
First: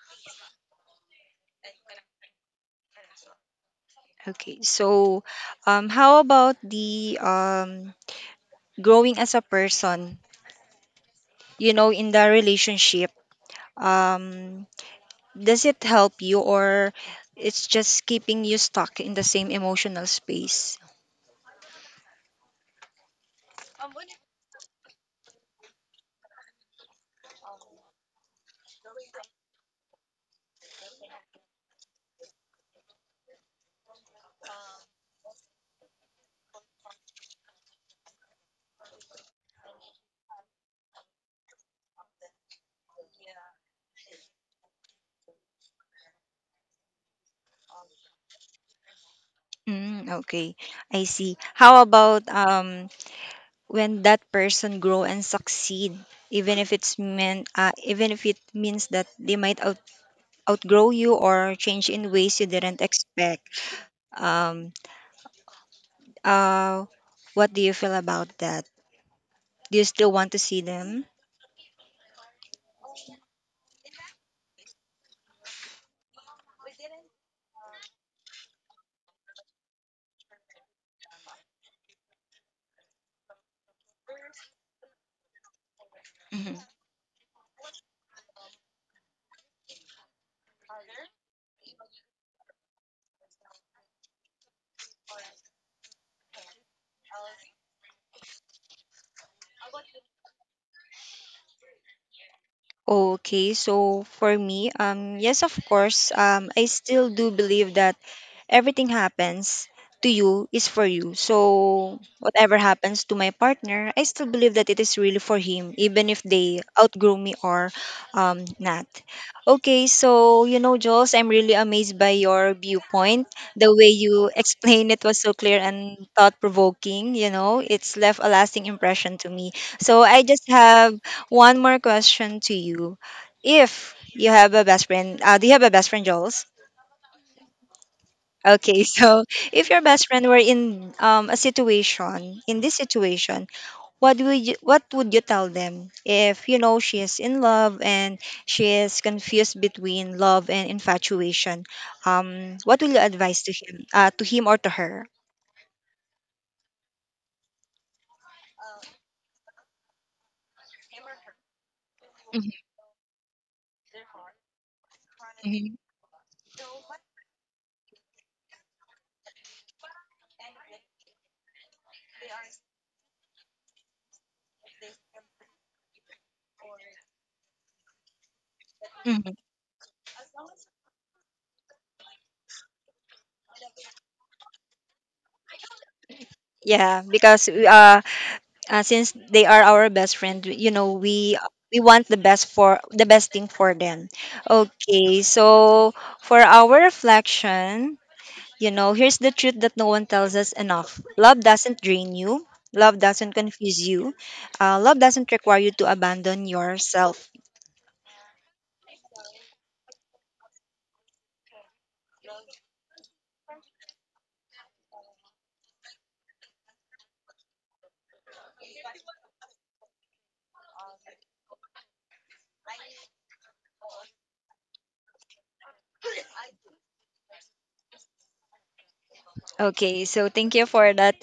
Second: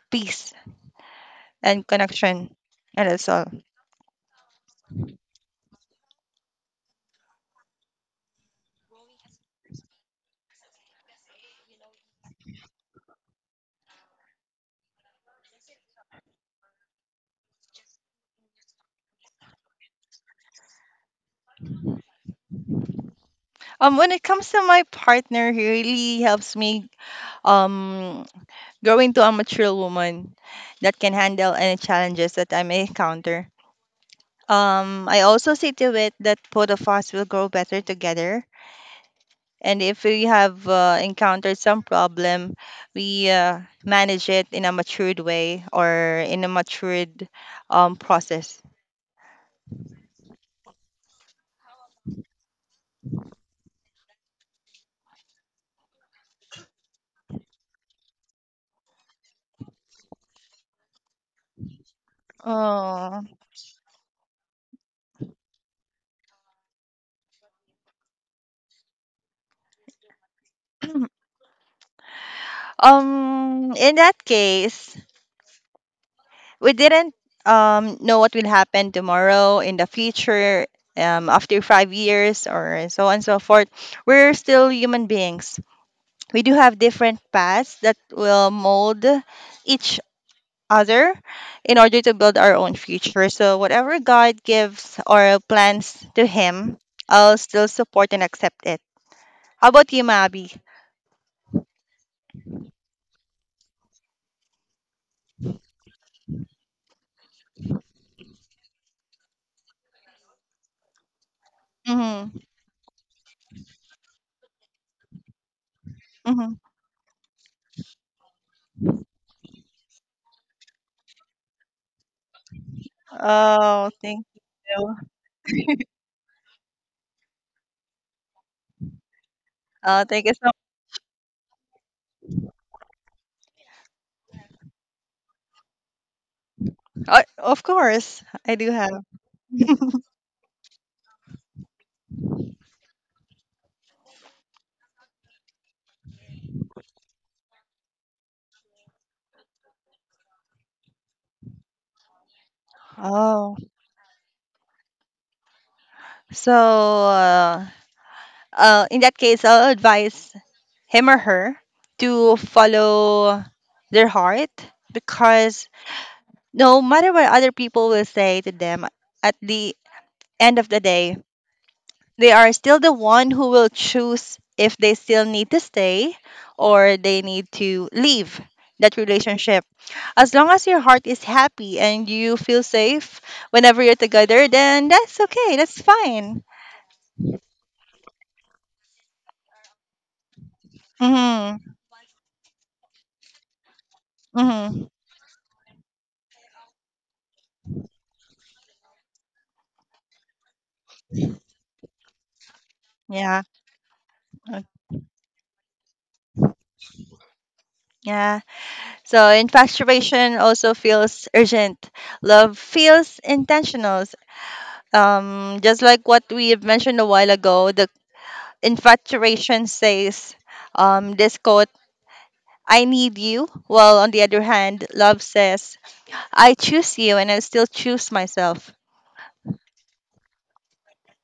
peace and connection. And that's all. Okay, so how about the, growing as a person, you know, in the relationship, um does it help you or it's just keeping you stuck in the same emotional space? When it comes to my partner, he really helps me um grow into a mature woman that can handle any challenges that I may encounter. I also see to it that both of us will grow better together. And if we have encountered some problem, we manage it in a matured way or in a matured process. Mm, okay, I see. How about when that person grow and succeed, even if it's even if it means that they might outgrow you or change in ways you didn't Oh. expect. Um, uh, what do you feel about that? Do you still want to see them? In that case, we didn't know what will happen tomorrow in the future, after 5 years or so on and so forth. We're still human beings. We do Mhm. have different paths that will mold each other in order to build our own future. So, whatever God gives or plans to Him, I'll still support and accept it. How about you, Mabi? Okay, so for me, yes, of course, I still do believe that everything happens to you is for you. So Mm-hmm. whatever happens to my partner, I still believe that it is really for him, even if Mm-hmm. they outgrow me or not. Okay, so you know, Jules, I'm really amazed by your viewpoint. The way Oh, thank you explained you. it was so clear and thought provoking. You know, it's left a lasting impression to me. Oh, So I thank you just so have one more question to you. If you have a best friend, do you have a best friend, Jules? much. Of course, I do Okay, have. so if your best friend were in a situation, in this situation, what would you tell them if you know she is in love and she is confused between love and infatuation? What will you advise Oh, to him or to her? so uh, in that case, I'll advise him or her to Mhm, follow their heart, because mhm, no matter what other people will say to them, at the end of the day, they are still the one who will choose if they still need to stay or they need to leave that mhm. relationship. As long as your heart is happy and you feel safe whenever you're together, then that's okay. That's fine. Yeah, because since they are our best friend, you know, Mhm. we want the best thing for them. Mhm. Okay, so for our reflection. You know, here's the truth that no one tells us enough. Love doesn't drain you. Love doesn't Yeah. confuse you. uh, Love doesn't require you to abandon yourself. Yeah. So infatuation also feels urgent. Love feels intentional. Just like what we have mentioned a while ago, the infatuation says, this quote, I need you. Well, on the other hand, love says, I choose you and I still choose myself. Okay, so thank you for that,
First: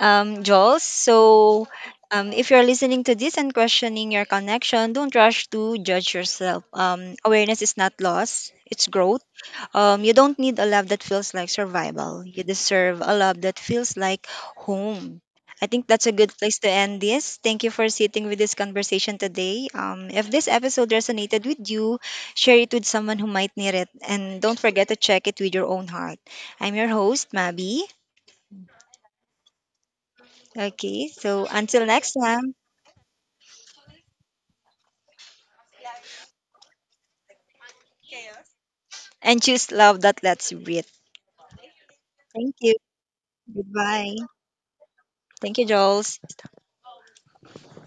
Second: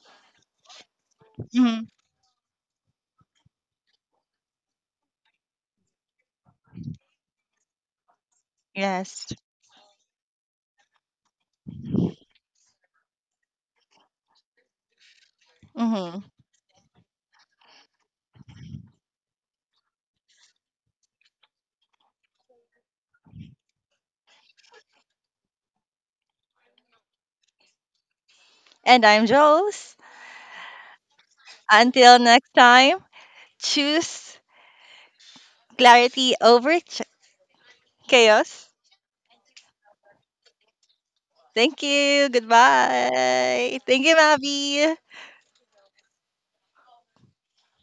Jules. So, Mhm. If you're listening to this and questioning your connection, don't rush to judge yourself. Awareness is not loss, it's growth. Yes. You don't need a love that feels like survival. You deserve a love that feels like home. I think that's a Hmm. good place to end this. Thank you for sitting with this conversation today. If this episode resonated with you, share it with someone who might need it. And don't forget to check it with your own heart. I'm your host, Mabi. And I'm Jules. Okay, so until next Until next time, time, choose clarity over chaos. and choose love that lets you breathe. Thank you. Thank you. Goodbye. Thank Goodbye. you, Mavi. Thank you, Joel.